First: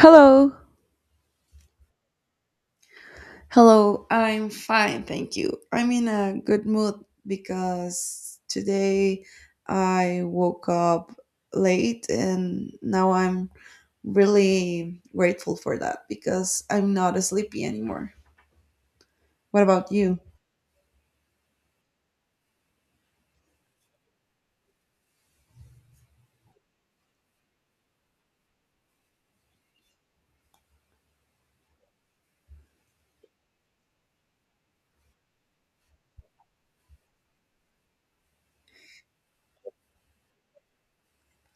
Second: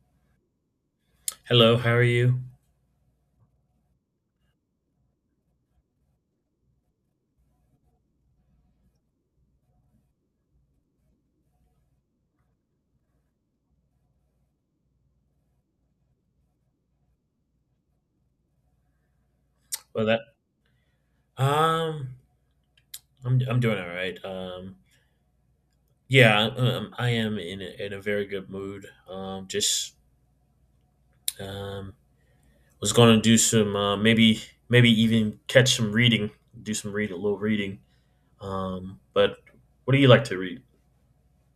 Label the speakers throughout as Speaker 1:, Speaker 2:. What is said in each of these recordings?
Speaker 1: Hello.
Speaker 2: Hello, how are you?
Speaker 1: Hello, I'm fine, thank you. I'm in a good mood because today I woke up late and now I'm really grateful for that because I'm not sleepy anymore. What about
Speaker 2: Well,
Speaker 1: you?
Speaker 2: that um, I'm doing all right. Yeah, I am in in a very good mood. Just um, was going to do some maybe even catch some reading, do some read a little reading. But what do you like to read?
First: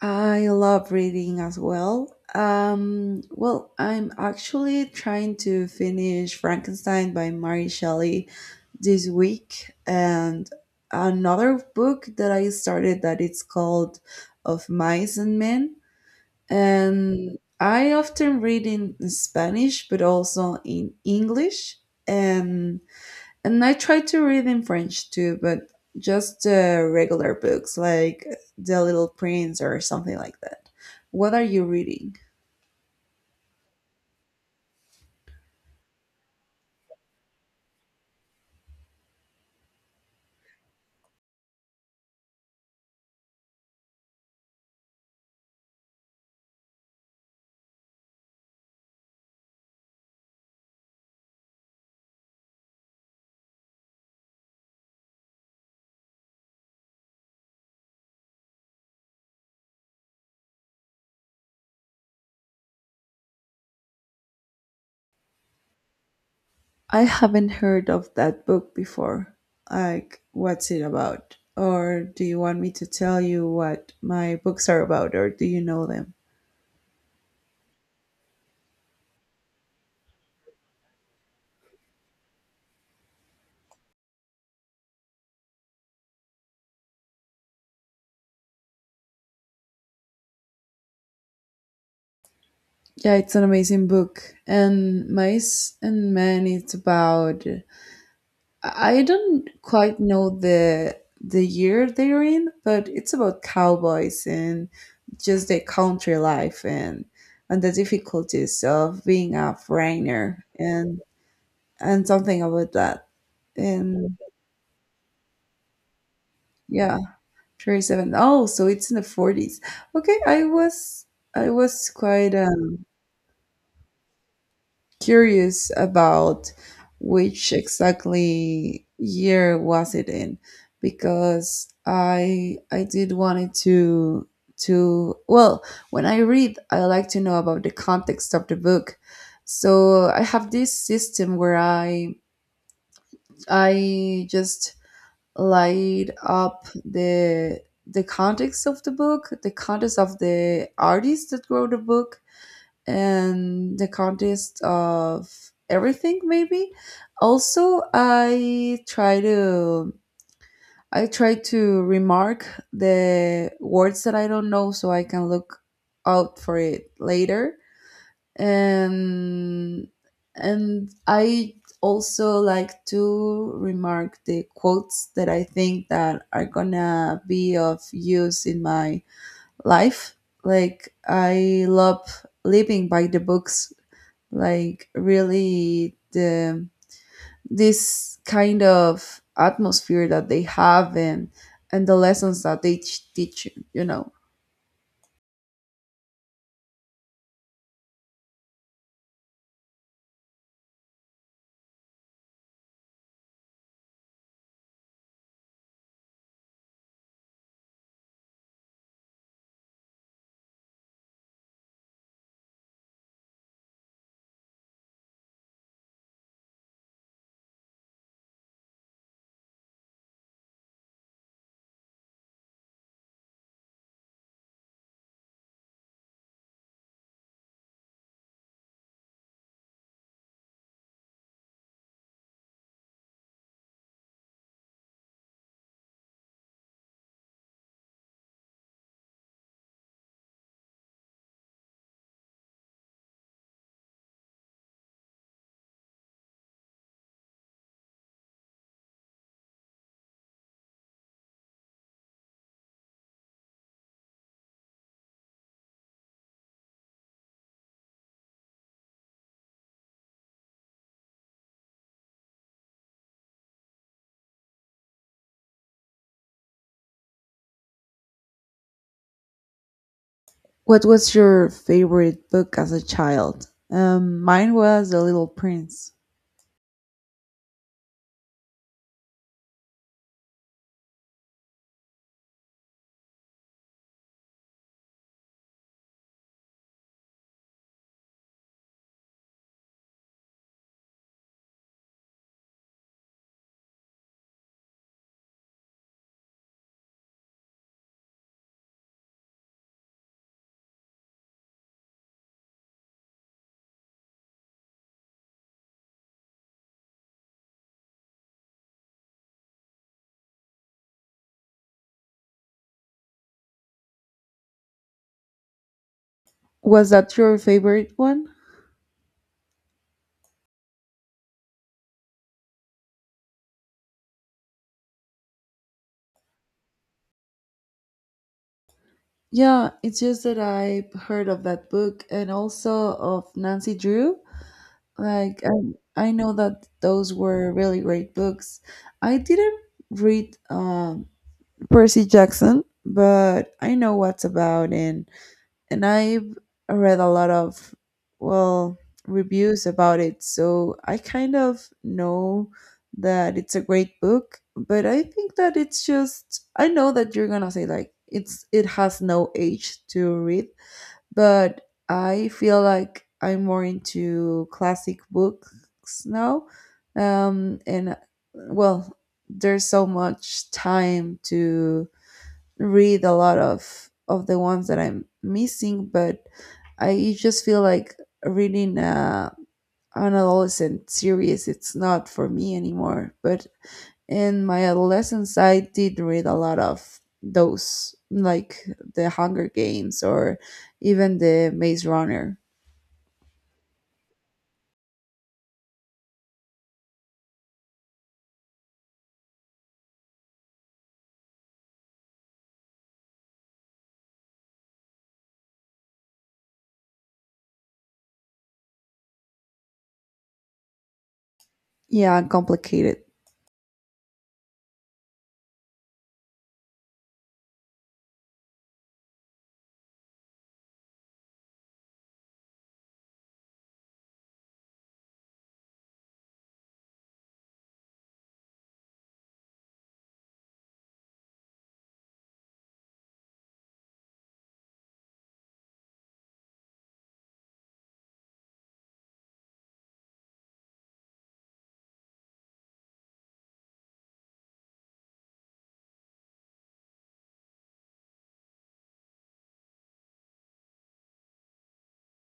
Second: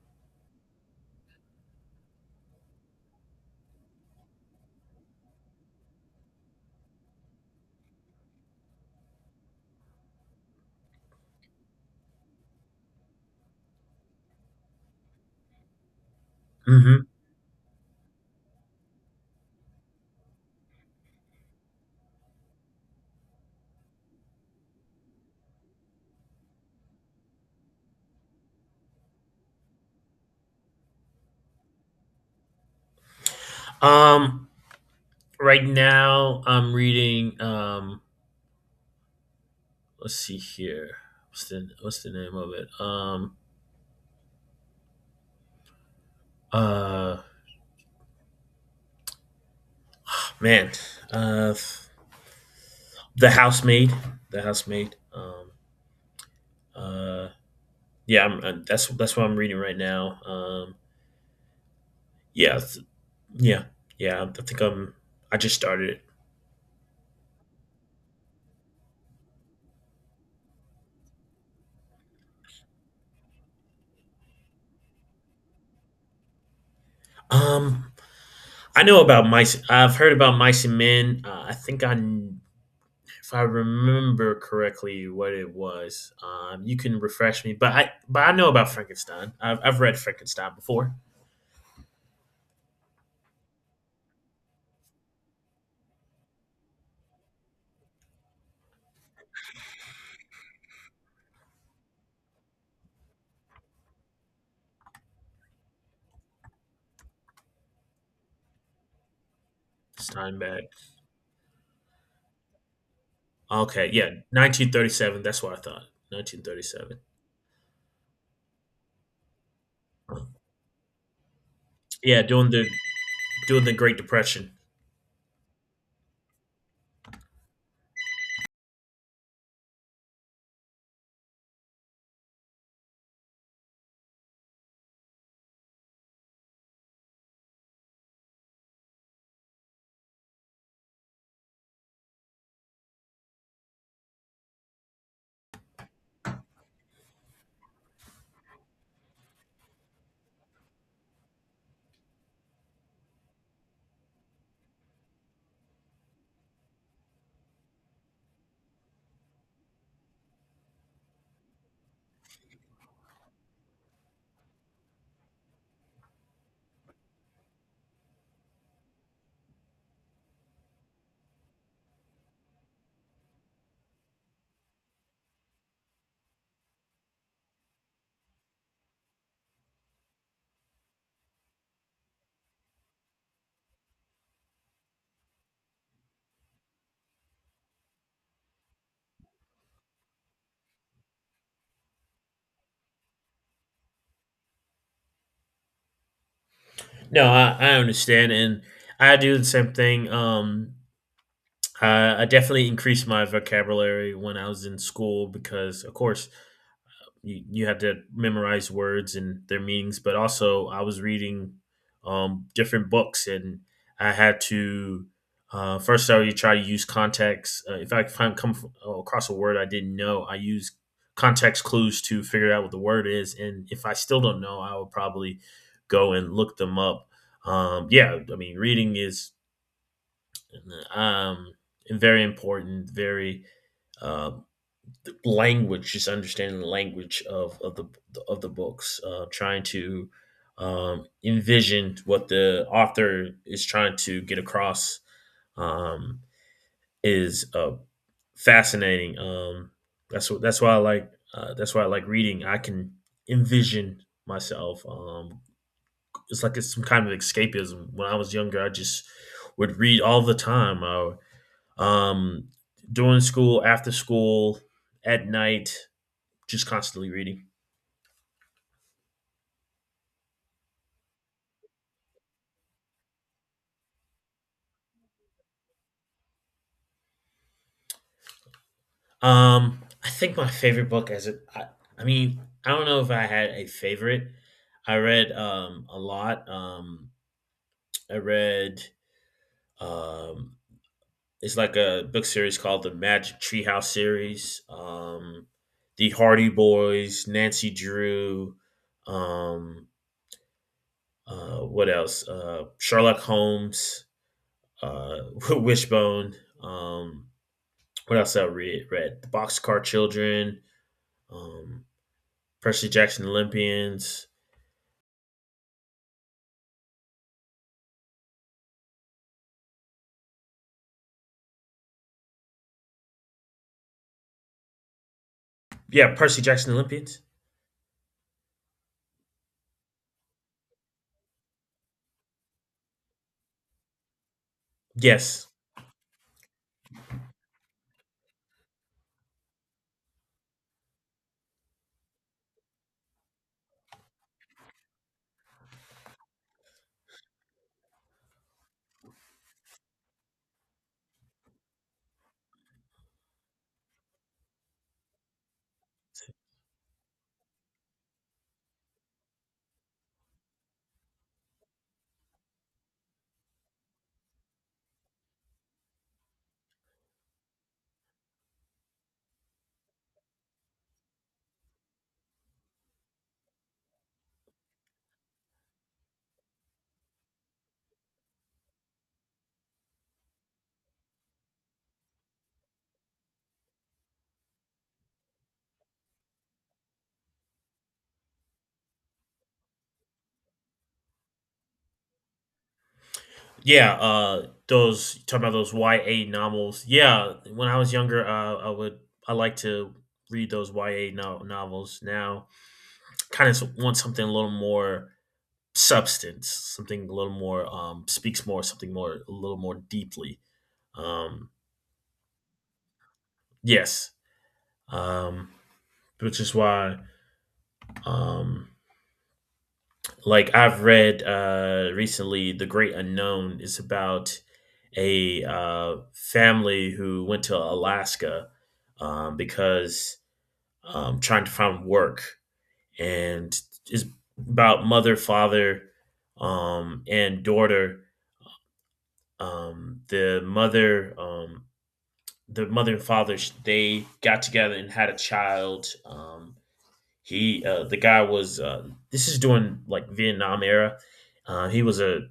Speaker 1: I love reading as well. Well, I'm actually trying to finish Frankenstein by Mary Shelley this week, and another book that I started that it's called Of Mice and Men.
Speaker 2: Hmm.
Speaker 1: And I often read in Spanish but also in English, and and I try to read in French too, but just regular books like The Little Prince or something like that. What are you reading?
Speaker 2: Um, right now I'm reading. Let's see here. What's the name of it? Uh, Man, uh. The Housemaid. The Housemaid. Uh, yeah, I'm, that's what I'm reading right now. Yeah, th- yeah, yeah. I think I'm. I just started it.
Speaker 1: I haven't heard of that book before. Like, what's it about? Or do you want me to tell you what my books are about, or do you know them?
Speaker 2: Um, I know about mice. I've heard about mice and men. I think if I remember correctly, what it was. You can refresh me, but I know about Frankenstein. I've read Frankenstein before.
Speaker 1: Yeah, it's an amazing book. And Mice and Men, it's about — I don't quite know the year they're in, but it's about cowboys and just the country life, and the difficulties of being a foreigner,
Speaker 2: Steinbeck.
Speaker 1: and something about that.
Speaker 2: Okay,
Speaker 1: And
Speaker 2: yeah, 1937. That's what I thought.
Speaker 1: yeah,
Speaker 2: 1937.
Speaker 1: 37. Oh, so it's in the 40s. Okay, I was, I was
Speaker 2: Yeah,
Speaker 1: quite
Speaker 2: doing the
Speaker 1: um
Speaker 2: during the Great Depression.
Speaker 1: curious about which exactly year was it in, because I did wanted to, well, when I read, I like to know about the context of the book. So I have this system where I just light up the context of the book, the context of the artist that wrote the book, and the context of everything maybe. Also, I try to remark the words that I don't know so I can look out for it later, and and I also like to remark the quotes that I think that are gonna be of use in my life. Like I love living by the books, like really, the this kind of atmosphere that they have, and the lessons that they teach you, you know.
Speaker 2: No, I understand, and I do the same thing. I definitely increased my vocabulary when I was in school because, of course, you had to memorize words and their meanings, but also I was reading different books, and I had to first I would try to use context. If I across a word I didn't know, I use context clues to figure out what the word is, and if I still don't know, I would probably go and look them up. Yeah, I mean, reading is um, very important, very uh, the language, just understanding the language of the books, trying to envision what the author is trying to get across, um, is fascinating. That's why I like that's why I like reading. I can envision myself. It's like it's some kind of escapism. When I was younger, I just would read all the time. Um, During school, after school, at night, just constantly reading.
Speaker 1: What was your favorite book as a child? Mine was The Little Prince.
Speaker 2: I think my favorite book I mean, I don't know if I had a favorite. I read a lot. I read um it's like a book series called the Magic Treehouse series. The Hardy Boys, Nancy Drew, um, what else? Sherlock Holmes, uh, Wishbone. Um, what else I read? Read the Boxcar Children. Um, Percy Jackson Olympians.
Speaker 1: Was that your favorite one?
Speaker 2: Yeah, Percy Jackson Olympians.
Speaker 1: Yeah, it's just that I've heard of that book and also of Nancy Drew. Like,
Speaker 2: Yes.
Speaker 1: I know that those were really great books. I didn't read Percy Jackson, but I know what's about, and I've read a lot of, well, reviews about it, so I kind of know that it's a great book. But I think that it's just, I know that you're gonna say like it's, it has no age to read, but I feel like I'm more into classic books now. Um, and well, there's so much time to read a lot of the ones that I'm missing, but I just feel like reading an adolescent series, it's not for me anymore. But in my adolescence, I did read a lot of those, like the Hunger Games or even the Maze Runner.
Speaker 2: Yeah, those talking about those YA novels. Yeah, when I was younger, I like to read those YA novels. Now, kind of want something a little more substance, something a little more speaks more, something more a little more deeply. Um
Speaker 1: Yeah, complicated.
Speaker 2: yes. Um which is why, um like I've read recently, The Great Unknown is about a family who went to Alaska, because trying to find work, and is about mother, father, and daughter. Um the mother um the mother and father, they got together and had a child. He the guy was This is during like Vietnam era. Uh, he was a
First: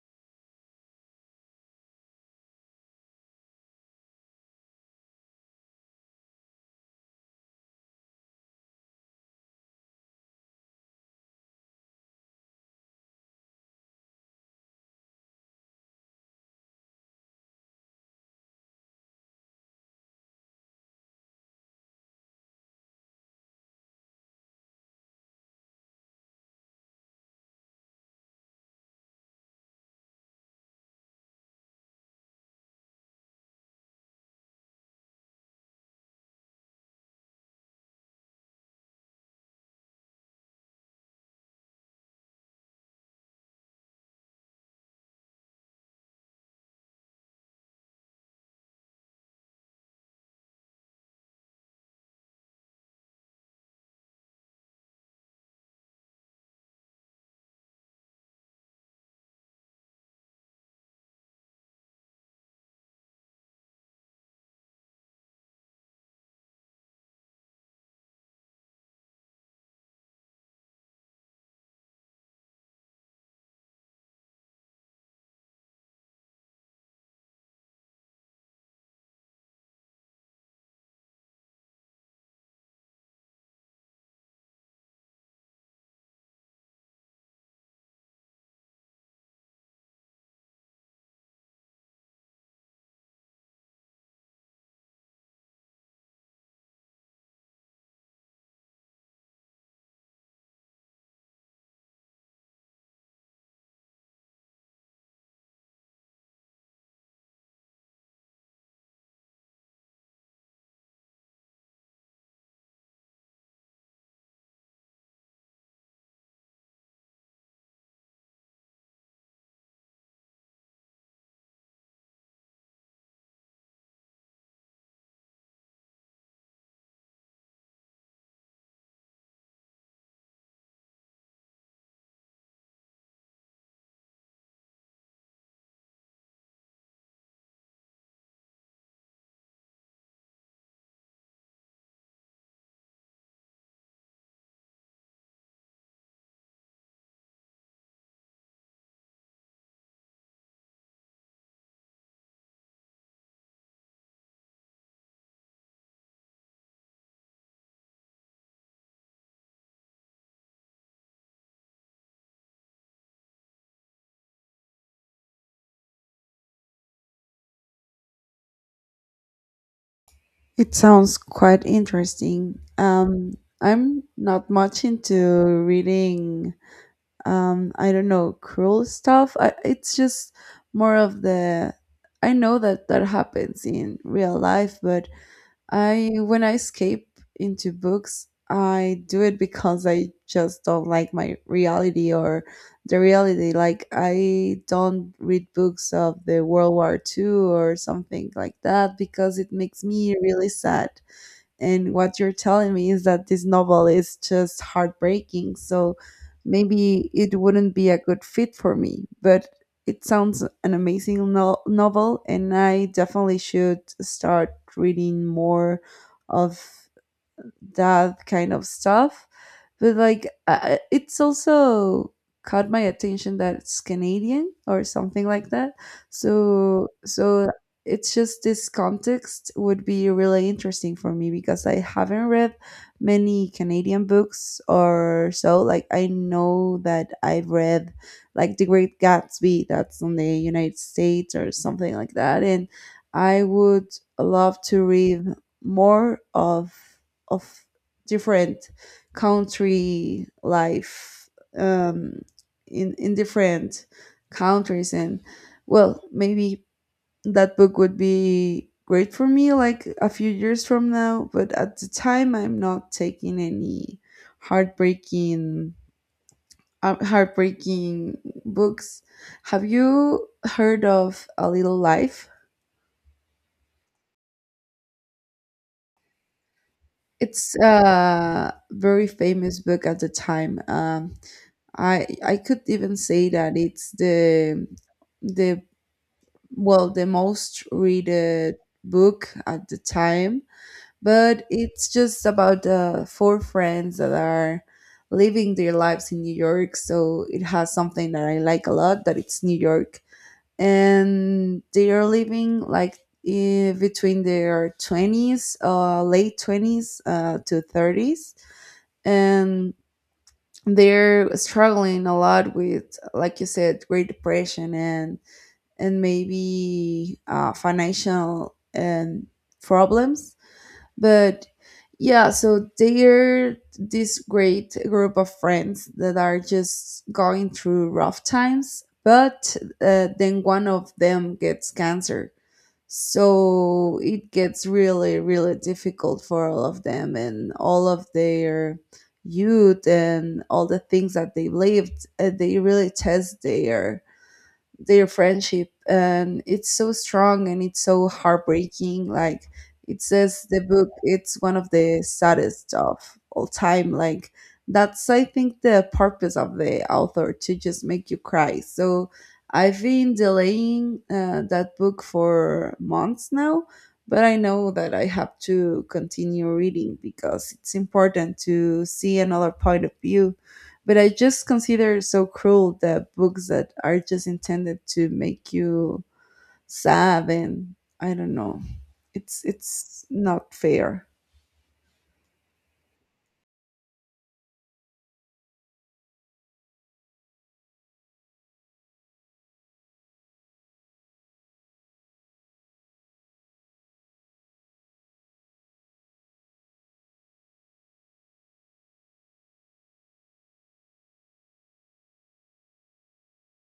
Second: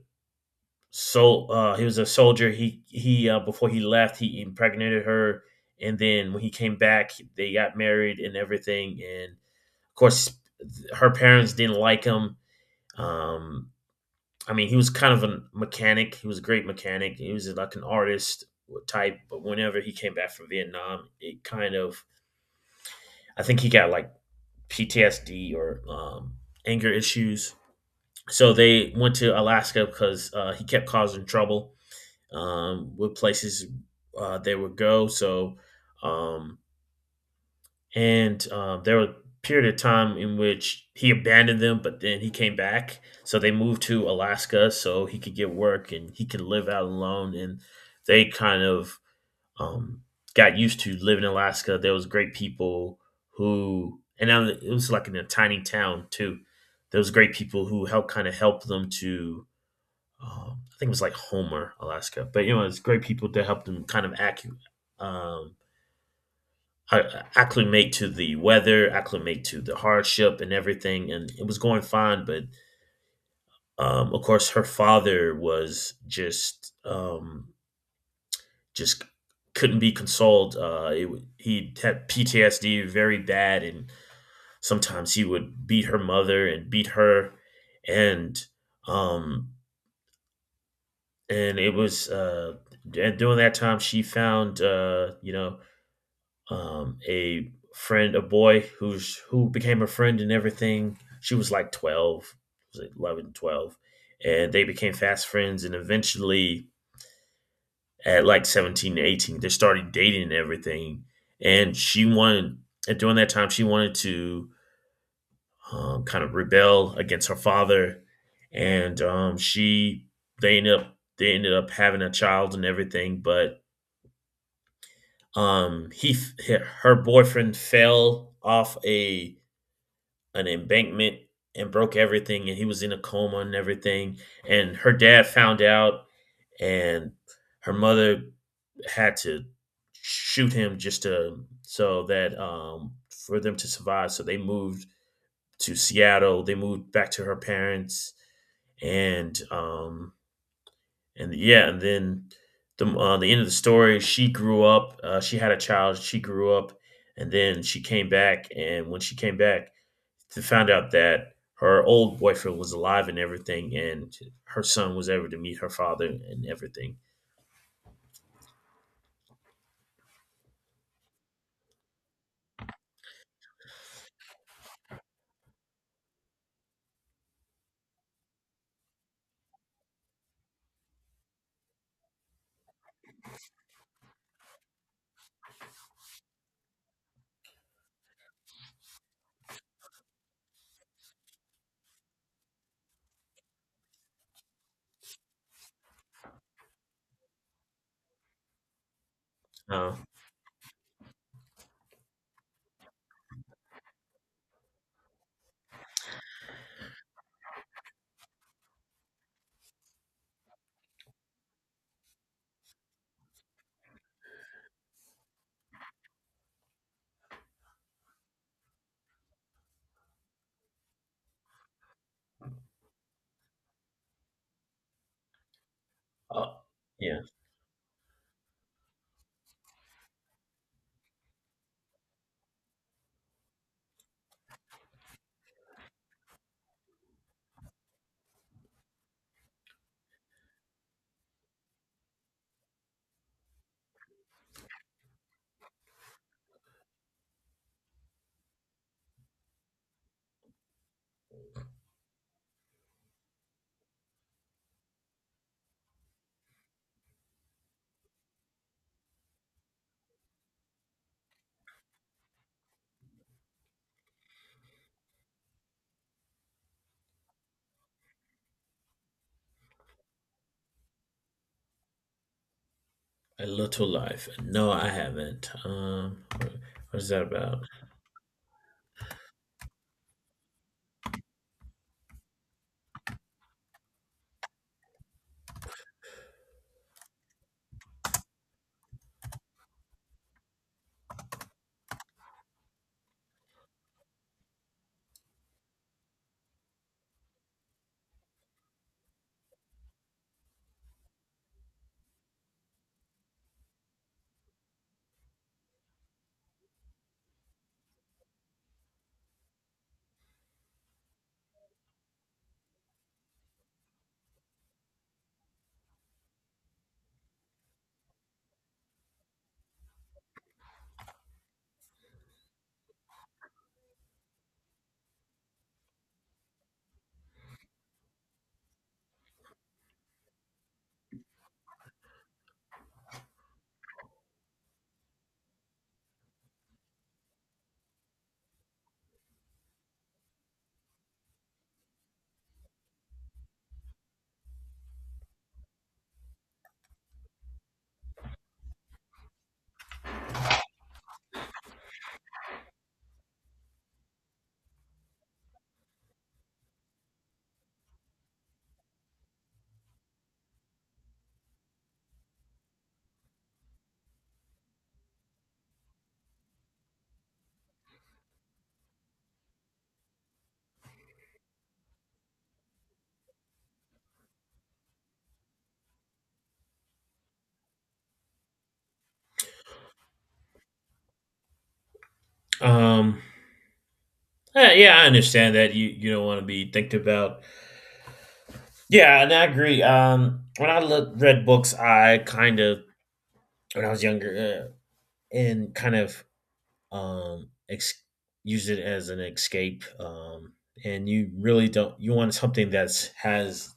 Speaker 2: he was a soldier. He Before he left, he impregnated her, and then when he came back, they got married and everything. And of course, her parents didn't like him. Um, I mean, he was kind of a mechanic. He was a great mechanic. He was like an artist type. But whenever he came back from Vietnam, it kind of I think he got like PTSD or, anger issues. So they went to Alaska because he kept causing trouble, what places they would go. Um, and there were a period of time in which he abandoned them, but then he came back. So they moved to Alaska so he could get work and he could live out alone. And they kind of um, got used to living in Alaska. There was great people and now it was like in a tiny town too. There was great people who helped kind of help them to, I think it was like Homer, Alaska. But you know, it's great people to help them kind of um, acclimate to the weather, acclimate to the hardship and everything. And it was going fine, but of course, her father was just, just couldn't be consoled. He had PTSD very bad, and sometimes he would beat her mother and beat her, and um, and it was during that time she found a friend, a boy who became a friend and everything. She was like 12, was it 11, 12, and they became fast friends, and eventually at like 17 to 18 they started dating and everything. and she wanted and during that time she wanted to, kind of rebel against her father, and she they ended up having a child and everything. But um he f- her boyfriend fell off a an embankment and broke everything, and he was in a coma and everything. And her dad found out, and her mother had to shoot him, just to, so that for them to survive. So they moved to Seattle, they moved back to her parents. and um and then the end of the story, she grew up. She had a child. She grew up, and then she came back. And when she came back, to found out that her old boyfriend was alive and everything, and her son was ever to meet her father and everything.
Speaker 1: It sounds quite interesting. I'm not much into reading, I don't know, cruel stuff. I, it's just more of the, I know that that happens in real life, but I, when I escape into books, I do it because I just don't like my reality, or the reality. Like, I don't read books of the world war Two or something like that because it makes
Speaker 2: Uh,
Speaker 1: me really sad. And what you're telling me is that this novel is just heartbreaking. So maybe it wouldn't be a good fit for me, but it sounds an amazing novel, and I definitely should start reading more of that kind of stuff. But like, it's also caught my attention that it's Canadian or something like that.
Speaker 2: uh,
Speaker 1: So,
Speaker 2: yeah,
Speaker 1: so it's just, this context would be really interesting for me because I haven't read many Canadian books or so. Like, I know that I've read like The Great Gatsby, that's on the United States or something like that. And I would love to read more of different country life, um, in different countries. And well, maybe that book would be great for me like a few years from now, but at the time I'm not taking any heartbreaking, heartbreaking books. Have you heard of A Little Life?
Speaker 2: a little life. No, I haven't. What is that
Speaker 1: It's
Speaker 2: about?
Speaker 1: a very famous book at the time. I could even say that it's the, well, the most read book at the time, but it's just about four friends that are living their lives in New York. So it has something that I like a lot, that it's New York, and they are living like, eh, between their 20s, late 20s, to 30s. And they're struggling a lot with, like you said, great depression, and maybe financial and problems. But yeah, so they're this great group of friends that are just going through rough times, but then one of them gets cancer. So it gets really really difficult for all of them, and all of their youth and all the things that they lived, they really test their friendship, and it's so strong and it's so heartbreaking. Like, it says the book, it's one of the saddest of all time. Like, that's I think the purpose of the author, to just make you cry. So I've been delaying that book for months now, but I know that I have to continue reading because it's important to see another point of view. But I just consider it so cruel, that books that are just intended to make you sad, and I don't know. It's not fair.
Speaker 2: Um, yeah, I understand that you don't want to be thinking about. Yeah, and I agree. When read books, I kind of when I was younger, and kind of, um, ex- used it as an escape. And you really don't you want something that's has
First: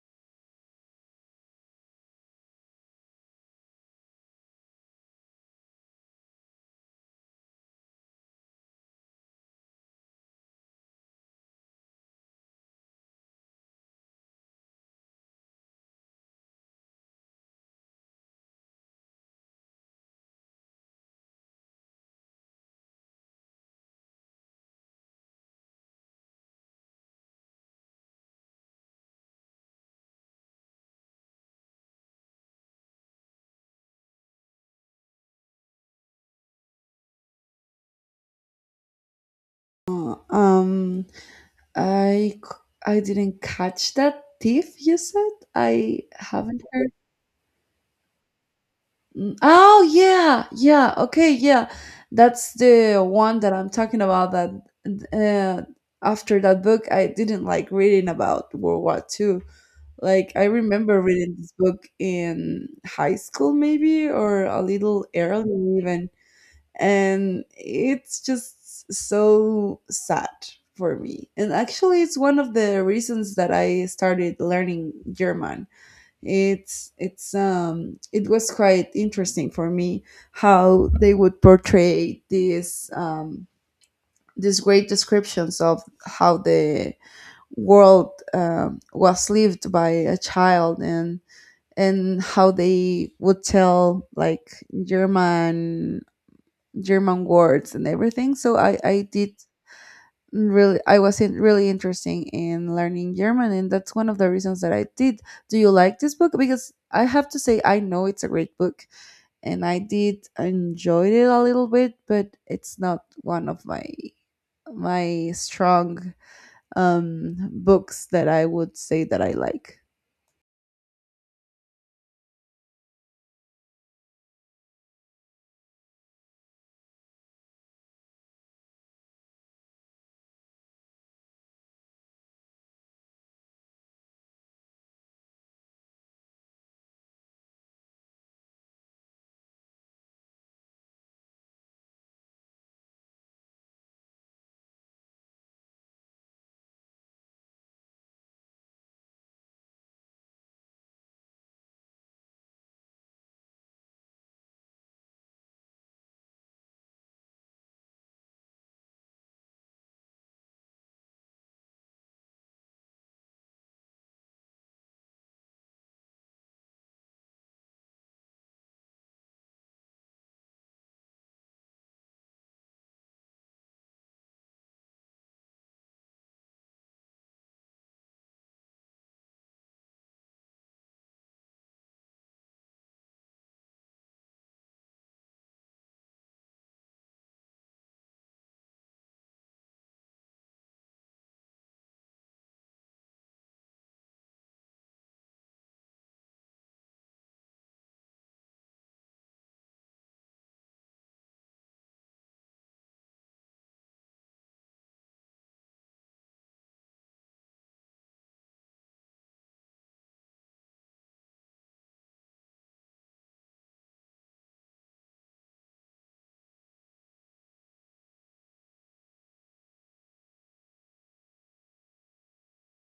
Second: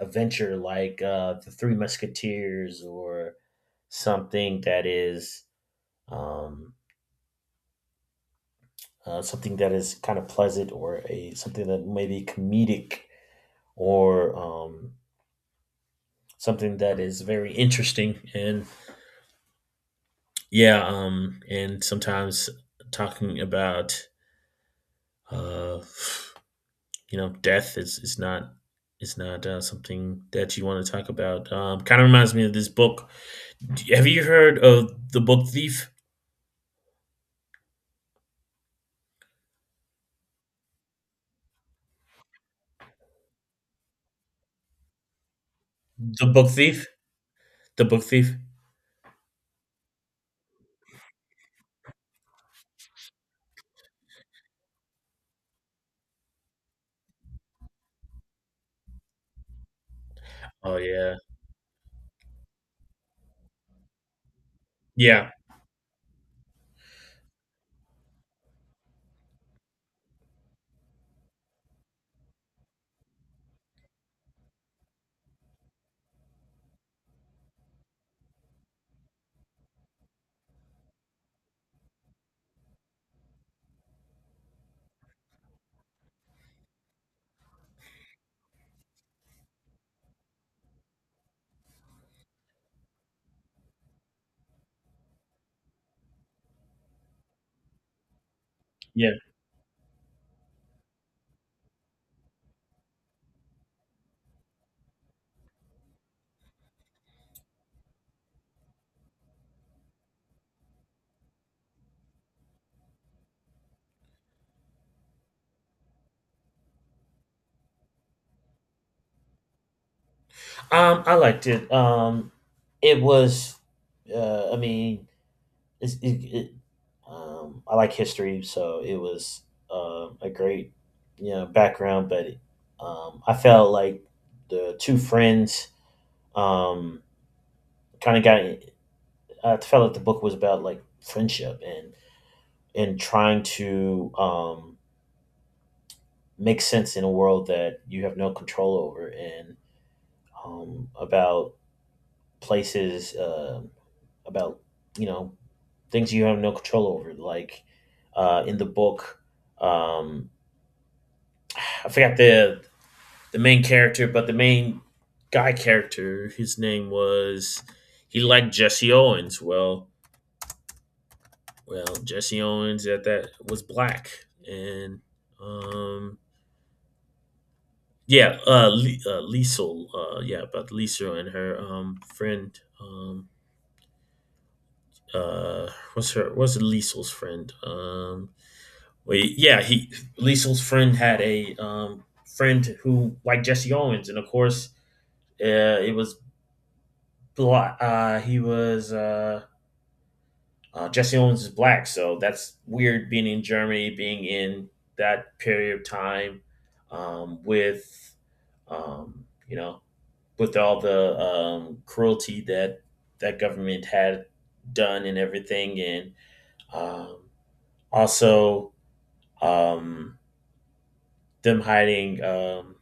Speaker 2: adventure like, the Three Musketeers, or something that is, um, something that is kind of pleasant, or a something that may be comedic, or something that is very interesting. And yeah, and sometimes talking about, uh, you know, death is not, is not, something that you want to talk about. Kind of reminds me of this book. Have you heard of the Book Thief?
Speaker 1: Uh, um, I I didn't catch that thief you said. I
Speaker 2: The Book
Speaker 1: haven't
Speaker 2: Thief.
Speaker 1: heard.
Speaker 2: The Book Thief.
Speaker 1: Mm. Oh yeah, yeah. Okay, yeah. That's the one that I'm talking about. That, uh, after that book, I didn't like reading about World War Two. Like, I
Speaker 2: Oh
Speaker 1: remember
Speaker 2: yeah,
Speaker 1: reading this book in high school maybe, or a little
Speaker 2: yeah,
Speaker 1: early even, and it's just so sad for me. And actually, it's one of the reasons that I started learning German. It's it was quite interesting for me how they would portray these great descriptions of how the world was lived by a child, and how they would tell like German German words and everything. So I
Speaker 2: yeah.
Speaker 1: did really, I was not really interesting in learning German, and that's one of the reasons that I did. Do you like this book? Because I have to say, I know it's a great book, and I did enjoy it a little bit, but it's not one of my my strong books that I would say that I like.
Speaker 2: I liked it. It was. I mean, it's, it I like history, so it was a great, you know, background. But I felt like the two friends, um, kind of got. I felt like the book was about like friendship, and trying to, make sense in a world that you have no control over, and about places, about, you know, things you have no control over, like, in the book. Um, I forgot the main character, but the main guy character, his name was, he liked Jesse Owens. Well, Jesse Owens at that was black, and um, yeah, Liesel, yeah, about Liesel and her friend, what's her, what's Liesel's friend? Wait, yeah, he Liesel's friend had a friend who liked Jesse Owens, and of course, uh, it was Bla- he was Jesse Owens is black, so that's weird. Being in Germany, being in that period of time, with, you know, with all the, cruelty that that government had done and everything, and, um, also, um, them hiding, um,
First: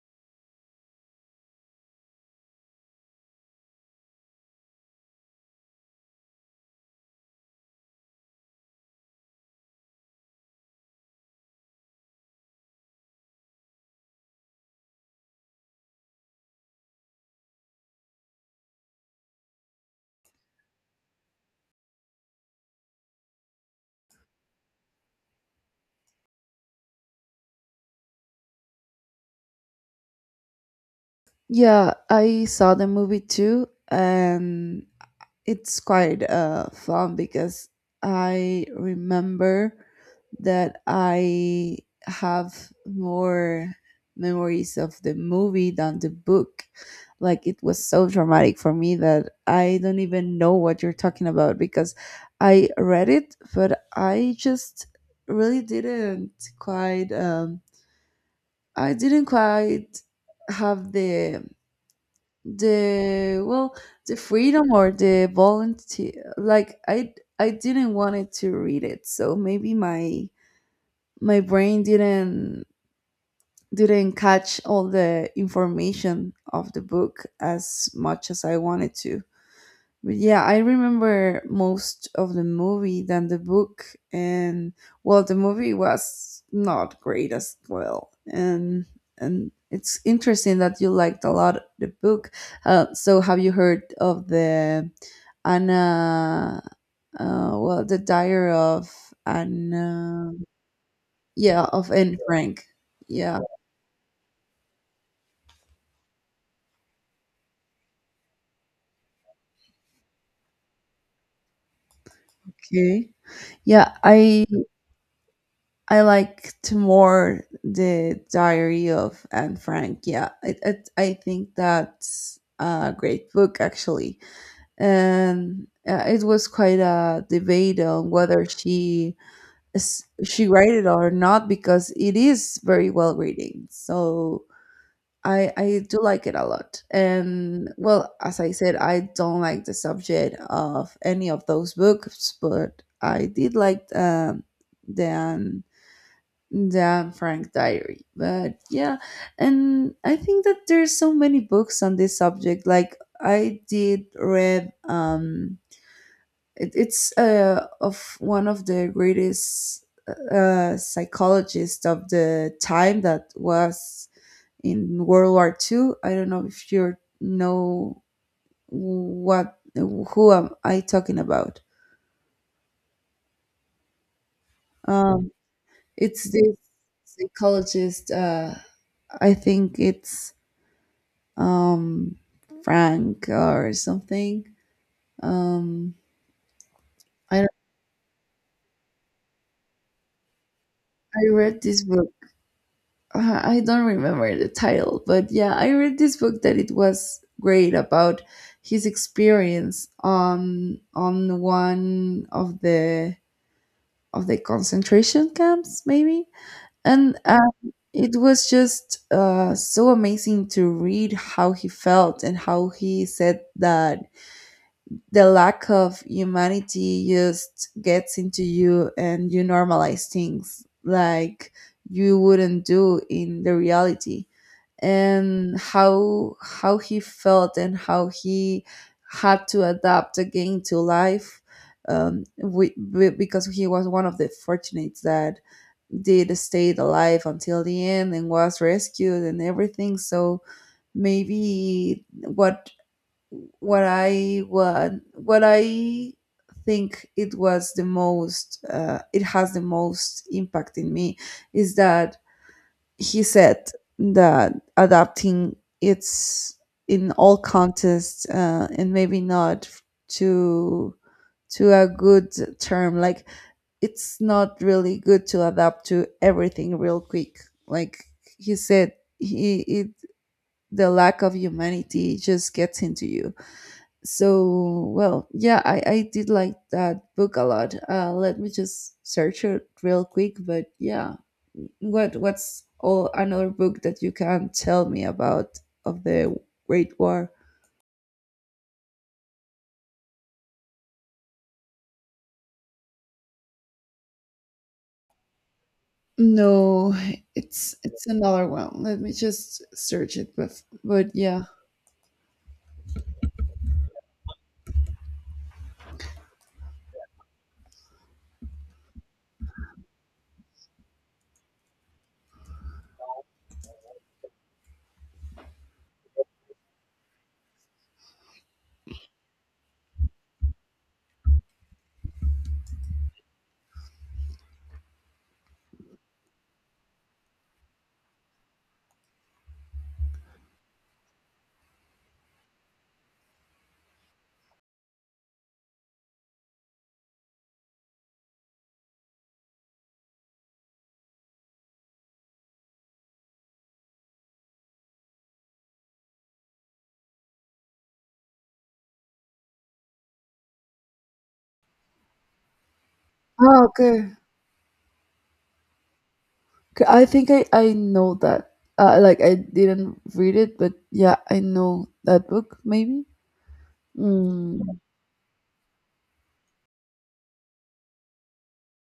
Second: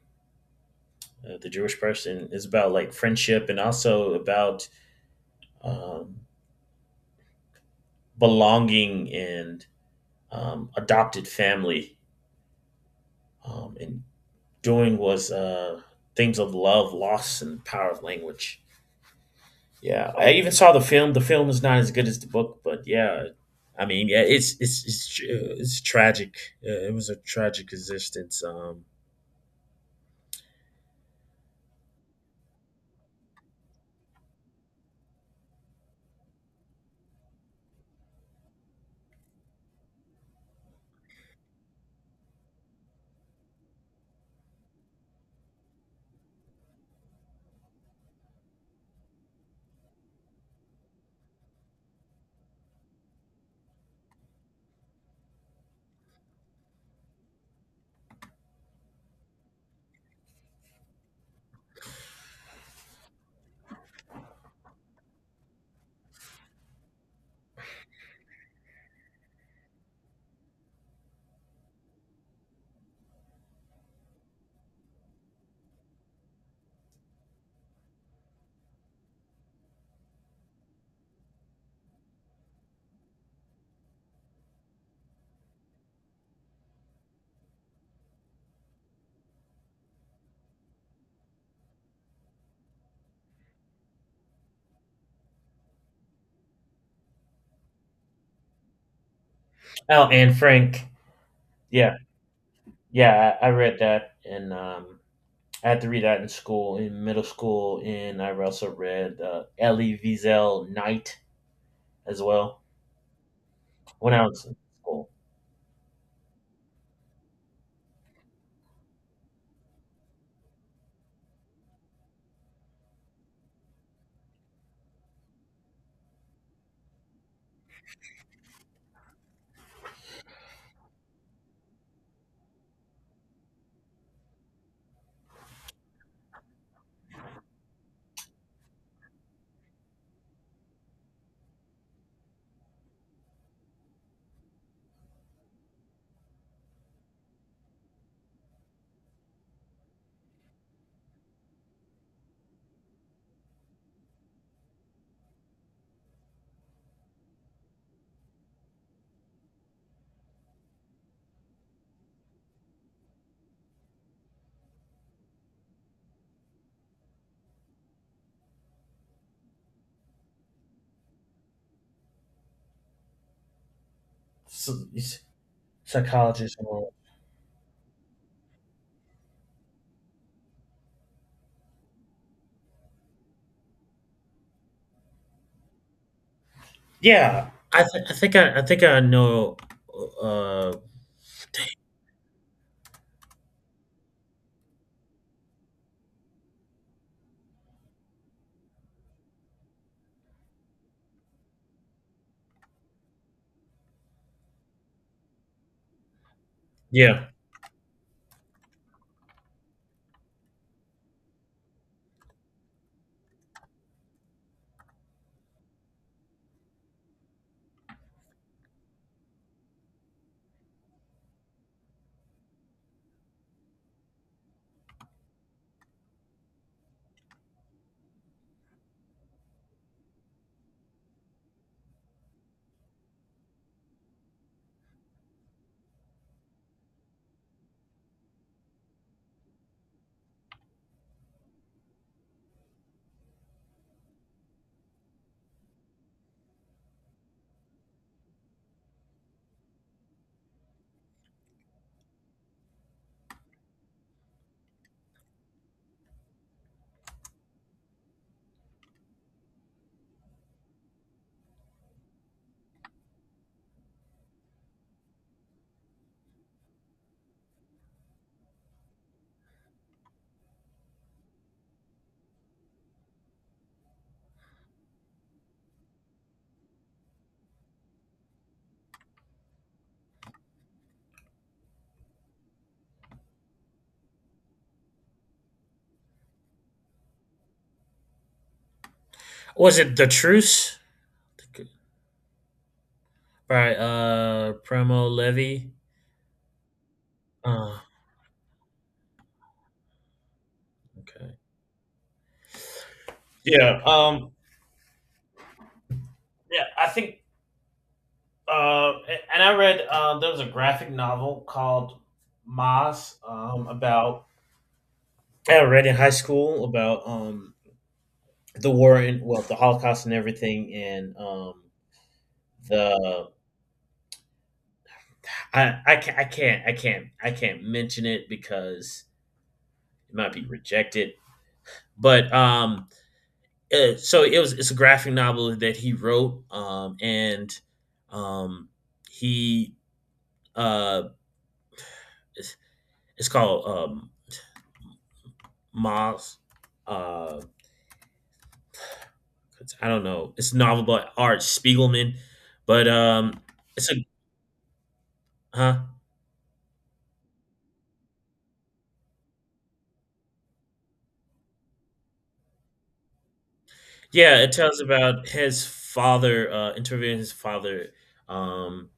Speaker 2: uh, the Jewish person, is about like friendship, and also about, um, belonging, and adopted family, and doing was, themes of love, loss, and power of language. Yeah, I even saw the film. The film is not as good as the book, but yeah, I mean, yeah, it's tragic. Yeah, it was a tragic existence.
Speaker 1: Yeah, I saw the movie too, and it's quite fun because I remember that I have more memories of the movie than the book. Like, it was so traumatic for me that I don't even know what you're talking about, because I read it, but I just really didn't quite. I didn't quite have the, well, the freedom or the volunteer. Like, I didn't want it to read it, so maybe my my brain didn't catch all the information of the book as much as I wanted to. But yeah, I remember most of the movie than the book, and well, the movie was not great as well, and it's interesting that you liked a lot the book. So, have you heard of the Anna? Well, the Diary of
Speaker 2: Oh,
Speaker 1: Anna,
Speaker 2: and Frank.
Speaker 1: yeah, of
Speaker 2: Yeah,
Speaker 1: Anne Frank.
Speaker 2: yeah,
Speaker 1: Yeah,
Speaker 2: I read that, and I had to read that in school, in middle school, and I've also read Elie Wiesel Knight as well
Speaker 1: okay, yeah,
Speaker 2: when I was in school.
Speaker 1: I liked more the Diary of Anne Frank. Yeah, it, I think that's a great book actually, and it was quite a debate on whether she read it or not, because it is very well reading. So I do like it a lot. And well, as I said, I don't like the subject of any of those books, but I did like the than Frank Diary. But yeah, and I think that there's so many books on this subject. Like, I did read it, it's of one of the greatest psychologists of the time that was in World War Two. I don't know if you know what, who am I talking about.
Speaker 2: So, he's
Speaker 1: Um
Speaker 2: a
Speaker 1: it's this
Speaker 2: psychologist, and all.
Speaker 1: psychologist, I think it's, um, Frank or something. Um, I don't-
Speaker 2: Yeah, I think I think I know. Uh,
Speaker 1: I read this book. I don't remember the title, but yeah, I read this book that it was great about his experience on one of the concentration camps, maybe, and
Speaker 2: yeah,
Speaker 1: it was just so amazing to read how he felt and how he said that the lack of humanity just gets into you and you normalize things like you wouldn't do in the reality, and how he felt and how he had to adapt again to life, we, because he was one of the fortunates that did stay alive until the end and was rescued and everything. So maybe what I think it was the most, it has the most impact in me, is that he said that adapting it's in all contests, and maybe not to to a good term, like it's not really good to adapt to everything real quick. Like, he said, he it, the lack of humanity just gets into you. So well yeah, I did like that book a lot. Let me just search it real quick. But yeah, what's all another book that you can tell me about of the great war?
Speaker 2: was it The Truce by, Primo Levi?
Speaker 1: No, it's
Speaker 2: Uh,
Speaker 1: it's another one, let me just search it, but
Speaker 2: okay.
Speaker 1: yeah.
Speaker 2: Yeah. Yeah, I think. Uh, and I read. There was a graphic novel called Moss. About I read in high school about, the war and, well, the Holocaust and everything, and the I can't mention it because it might be rejected. But so it was, it's a graphic novel that he wrote, and um, he uh, it's, it's called, Moss. Uh, I don't know. It's a novel by Art Spiegelman, but
Speaker 1: Oh,
Speaker 2: it's a
Speaker 1: okay.
Speaker 2: huh
Speaker 1: I think I know that, like, I didn't read it, but yeah, I know that book maybe.
Speaker 2: Yeah, it
Speaker 1: Mm.
Speaker 2: tells about his father, interviewing his father, um,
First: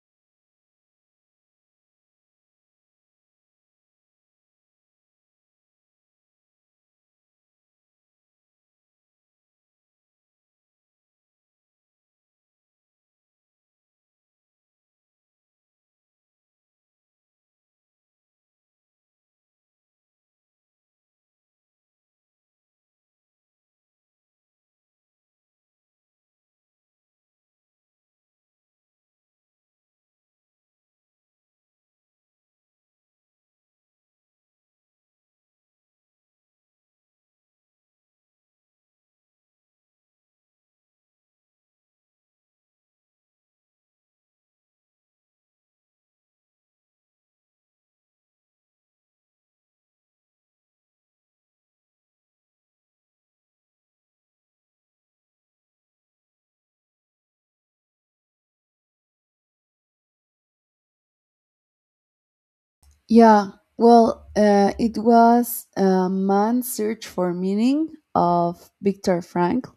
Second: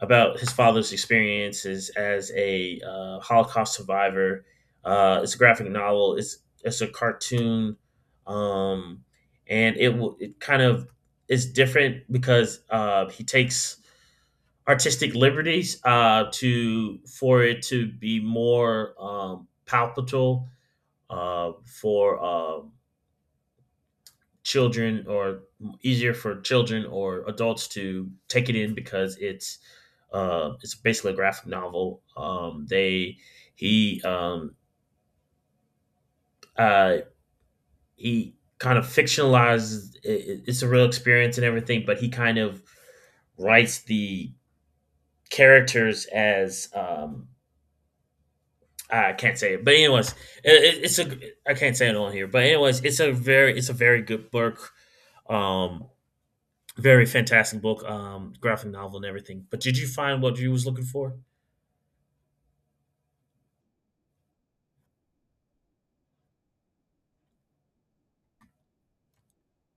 Speaker 2: about his father's experiences as a, Holocaust survivor. It's a graphic novel. It's a cartoon, um, and it kind of is different because, he takes artistic liberties, to for it to be more, palpable, for, children, or easier for children or adults to take it in because it's basically a graphic novel. They he uh, he kind of fictionalizes it, it's a real experience and everything, but he kind of writes the characters as, I can't say it, but anyways, it, it's a I can't say it on here, but anyways, it's a very, it's a very good book. Um, Very fantastic book, graphic novel and everything. But did you find what you was looking for?
Speaker 1: Yeah, well, it was a man's search for meaning of Viktor Frankl.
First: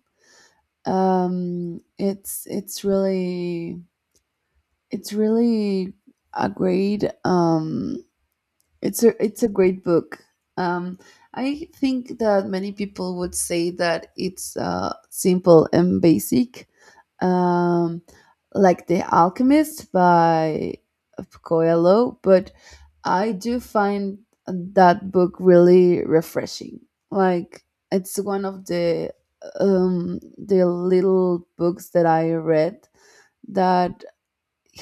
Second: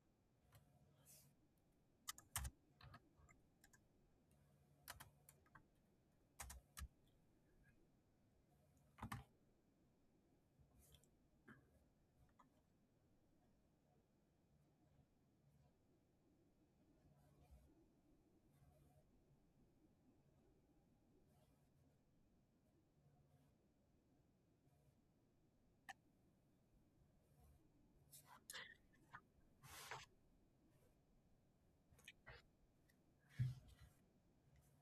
Speaker 1: It's really, it's really a great it's a great book. Um, I think that many people would say that it's simple and basic, um, like The Alchemist by of Coelho, but I do find that book really refreshing. Like, it's one of the little books that I read that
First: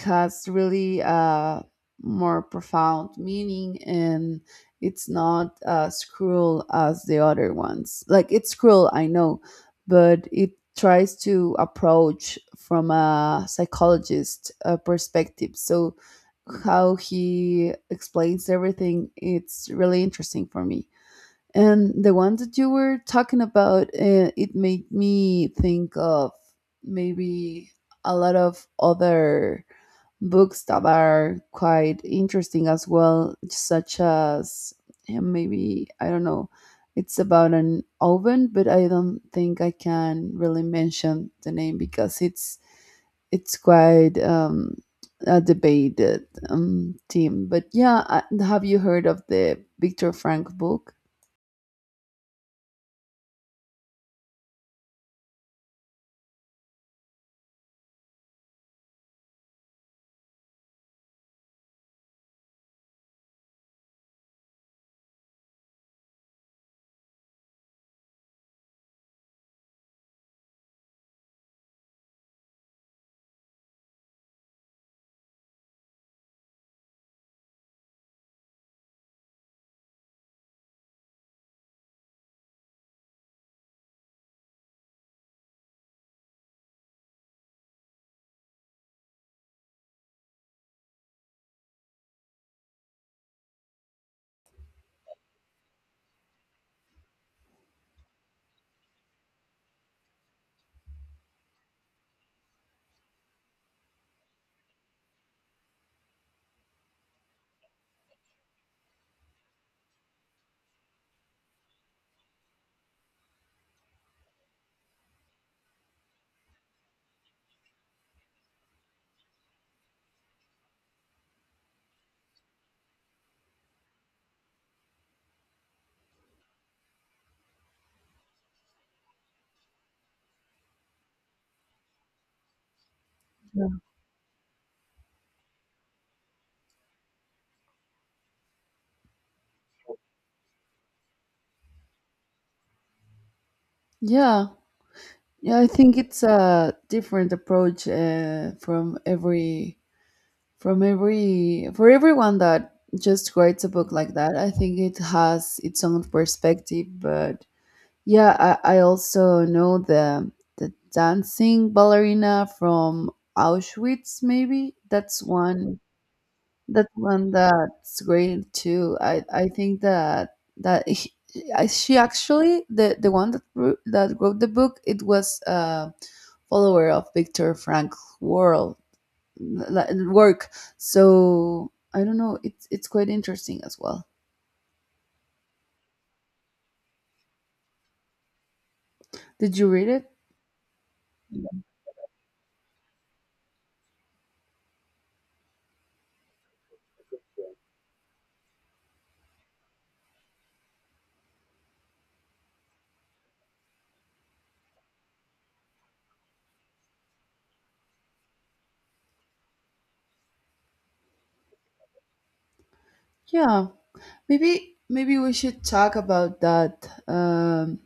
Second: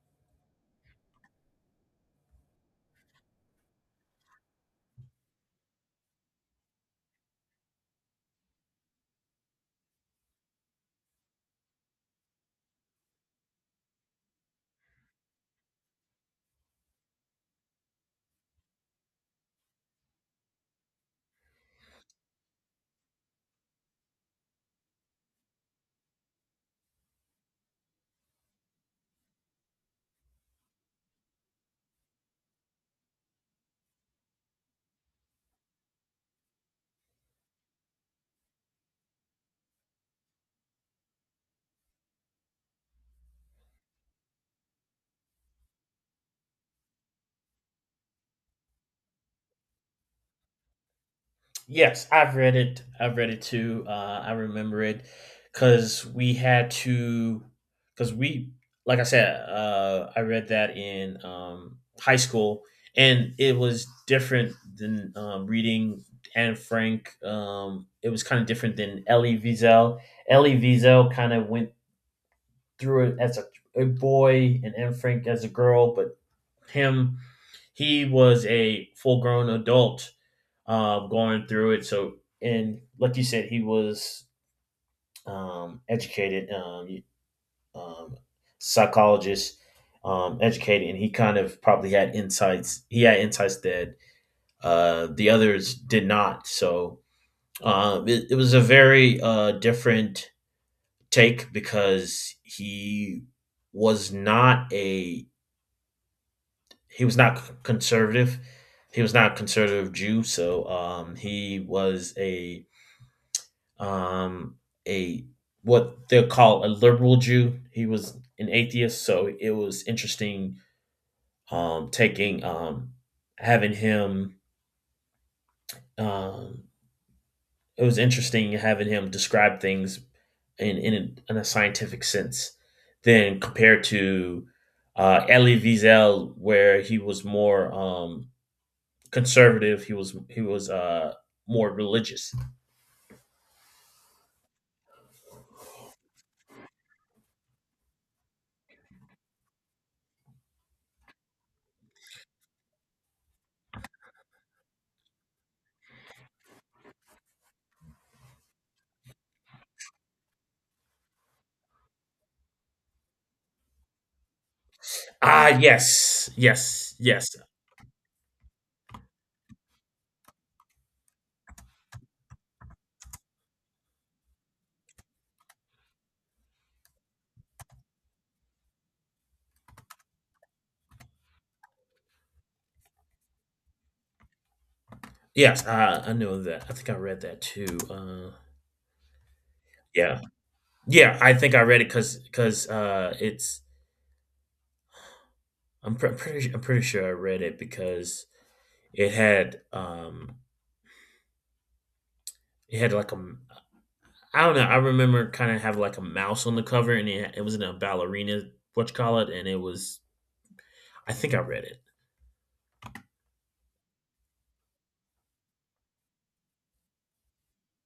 Speaker 1: has really a more profound meaning, and it's not as cruel as the other ones. Like, it's cruel, I know, but it tries to approach from a psychologist perspective. So how he explains everything, it's really interesting for me. And the one that you were talking about, it made me think of maybe a lot of other books that are quite interesting as well, such as, eh, maybe, I don't know, it's about an oven, but I don't think I can really mention the name because it's quite a debated theme. But yeah, I, have you heard of the Victor Frank book?
Speaker 2: Yes, I've read it. I've read it too. I remember it because we had to, because we, like I said, I read that in, high school, and it was different than, reading Anne Frank. It was kind of different than Elie Wiesel. Elie Wiesel kind of went through it as a boy, and Anne Frank as a girl, but him, he was a full grown adult, going through it. So, and like you said, he was, educated, um, psychologist, educated, and he kind of probably had insights. He had insights that, the others did not. So, it was a very, different take because was not a he was not conservative. He was not a conservative Jew, so, he was a, um, a what they call a liberal Jew. He was an atheist, so it was interesting, taking having him. Um, it was interesting having him describe things in in a scientific sense, than compared to, Elie Wiesel, where he was more, conservative. He was more religious.
Speaker 1: Yeah, yeah, I think it's a different approach from every for everyone that just writes a book like that. I think it has its own perspective, but yeah, I also know the dancing ballerina from Auschwitz. Maybe that's
Speaker 2: Ah,
Speaker 1: one,
Speaker 2: yes,
Speaker 1: that
Speaker 2: yes,
Speaker 1: one
Speaker 2: yes,
Speaker 1: that's great too. I think that that he, I, she actually the one that wrote the book, it was a follower of Viktor Frankl world work. So I don't know. It's quite interesting as well.
Speaker 2: yes. I knew that. I think I read that too.
Speaker 1: Did you read it?
Speaker 2: Yeah, yeah. I think I read it because, it's pretty I'm pretty sure I read it because it had, it had like a, I don't know. I remember kind of have like a mouse on the cover, and it was in a ballerina, what you call it, and it was, I think I read it.
Speaker 1: Yeah. Maybe maybe we should talk about that.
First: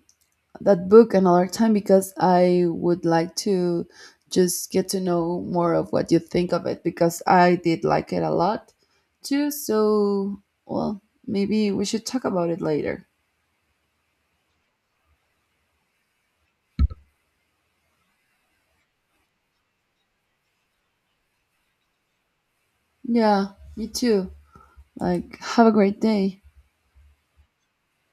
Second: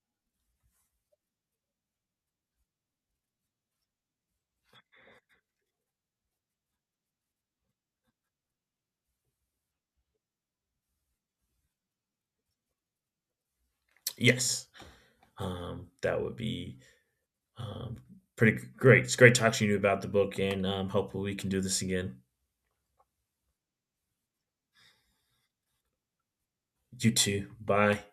Speaker 1: That book another time, because I would like to just get to know more of what you think of it, because I did like it a lot too. So, well, maybe we should talk about it later.
Speaker 2: Yes, that would be, um, pretty great. It's great talking to you about the book, and, hopefully we can do this again.
Speaker 1: Yeah, me too. Like, have a great day.
Speaker 2: You too. Bye.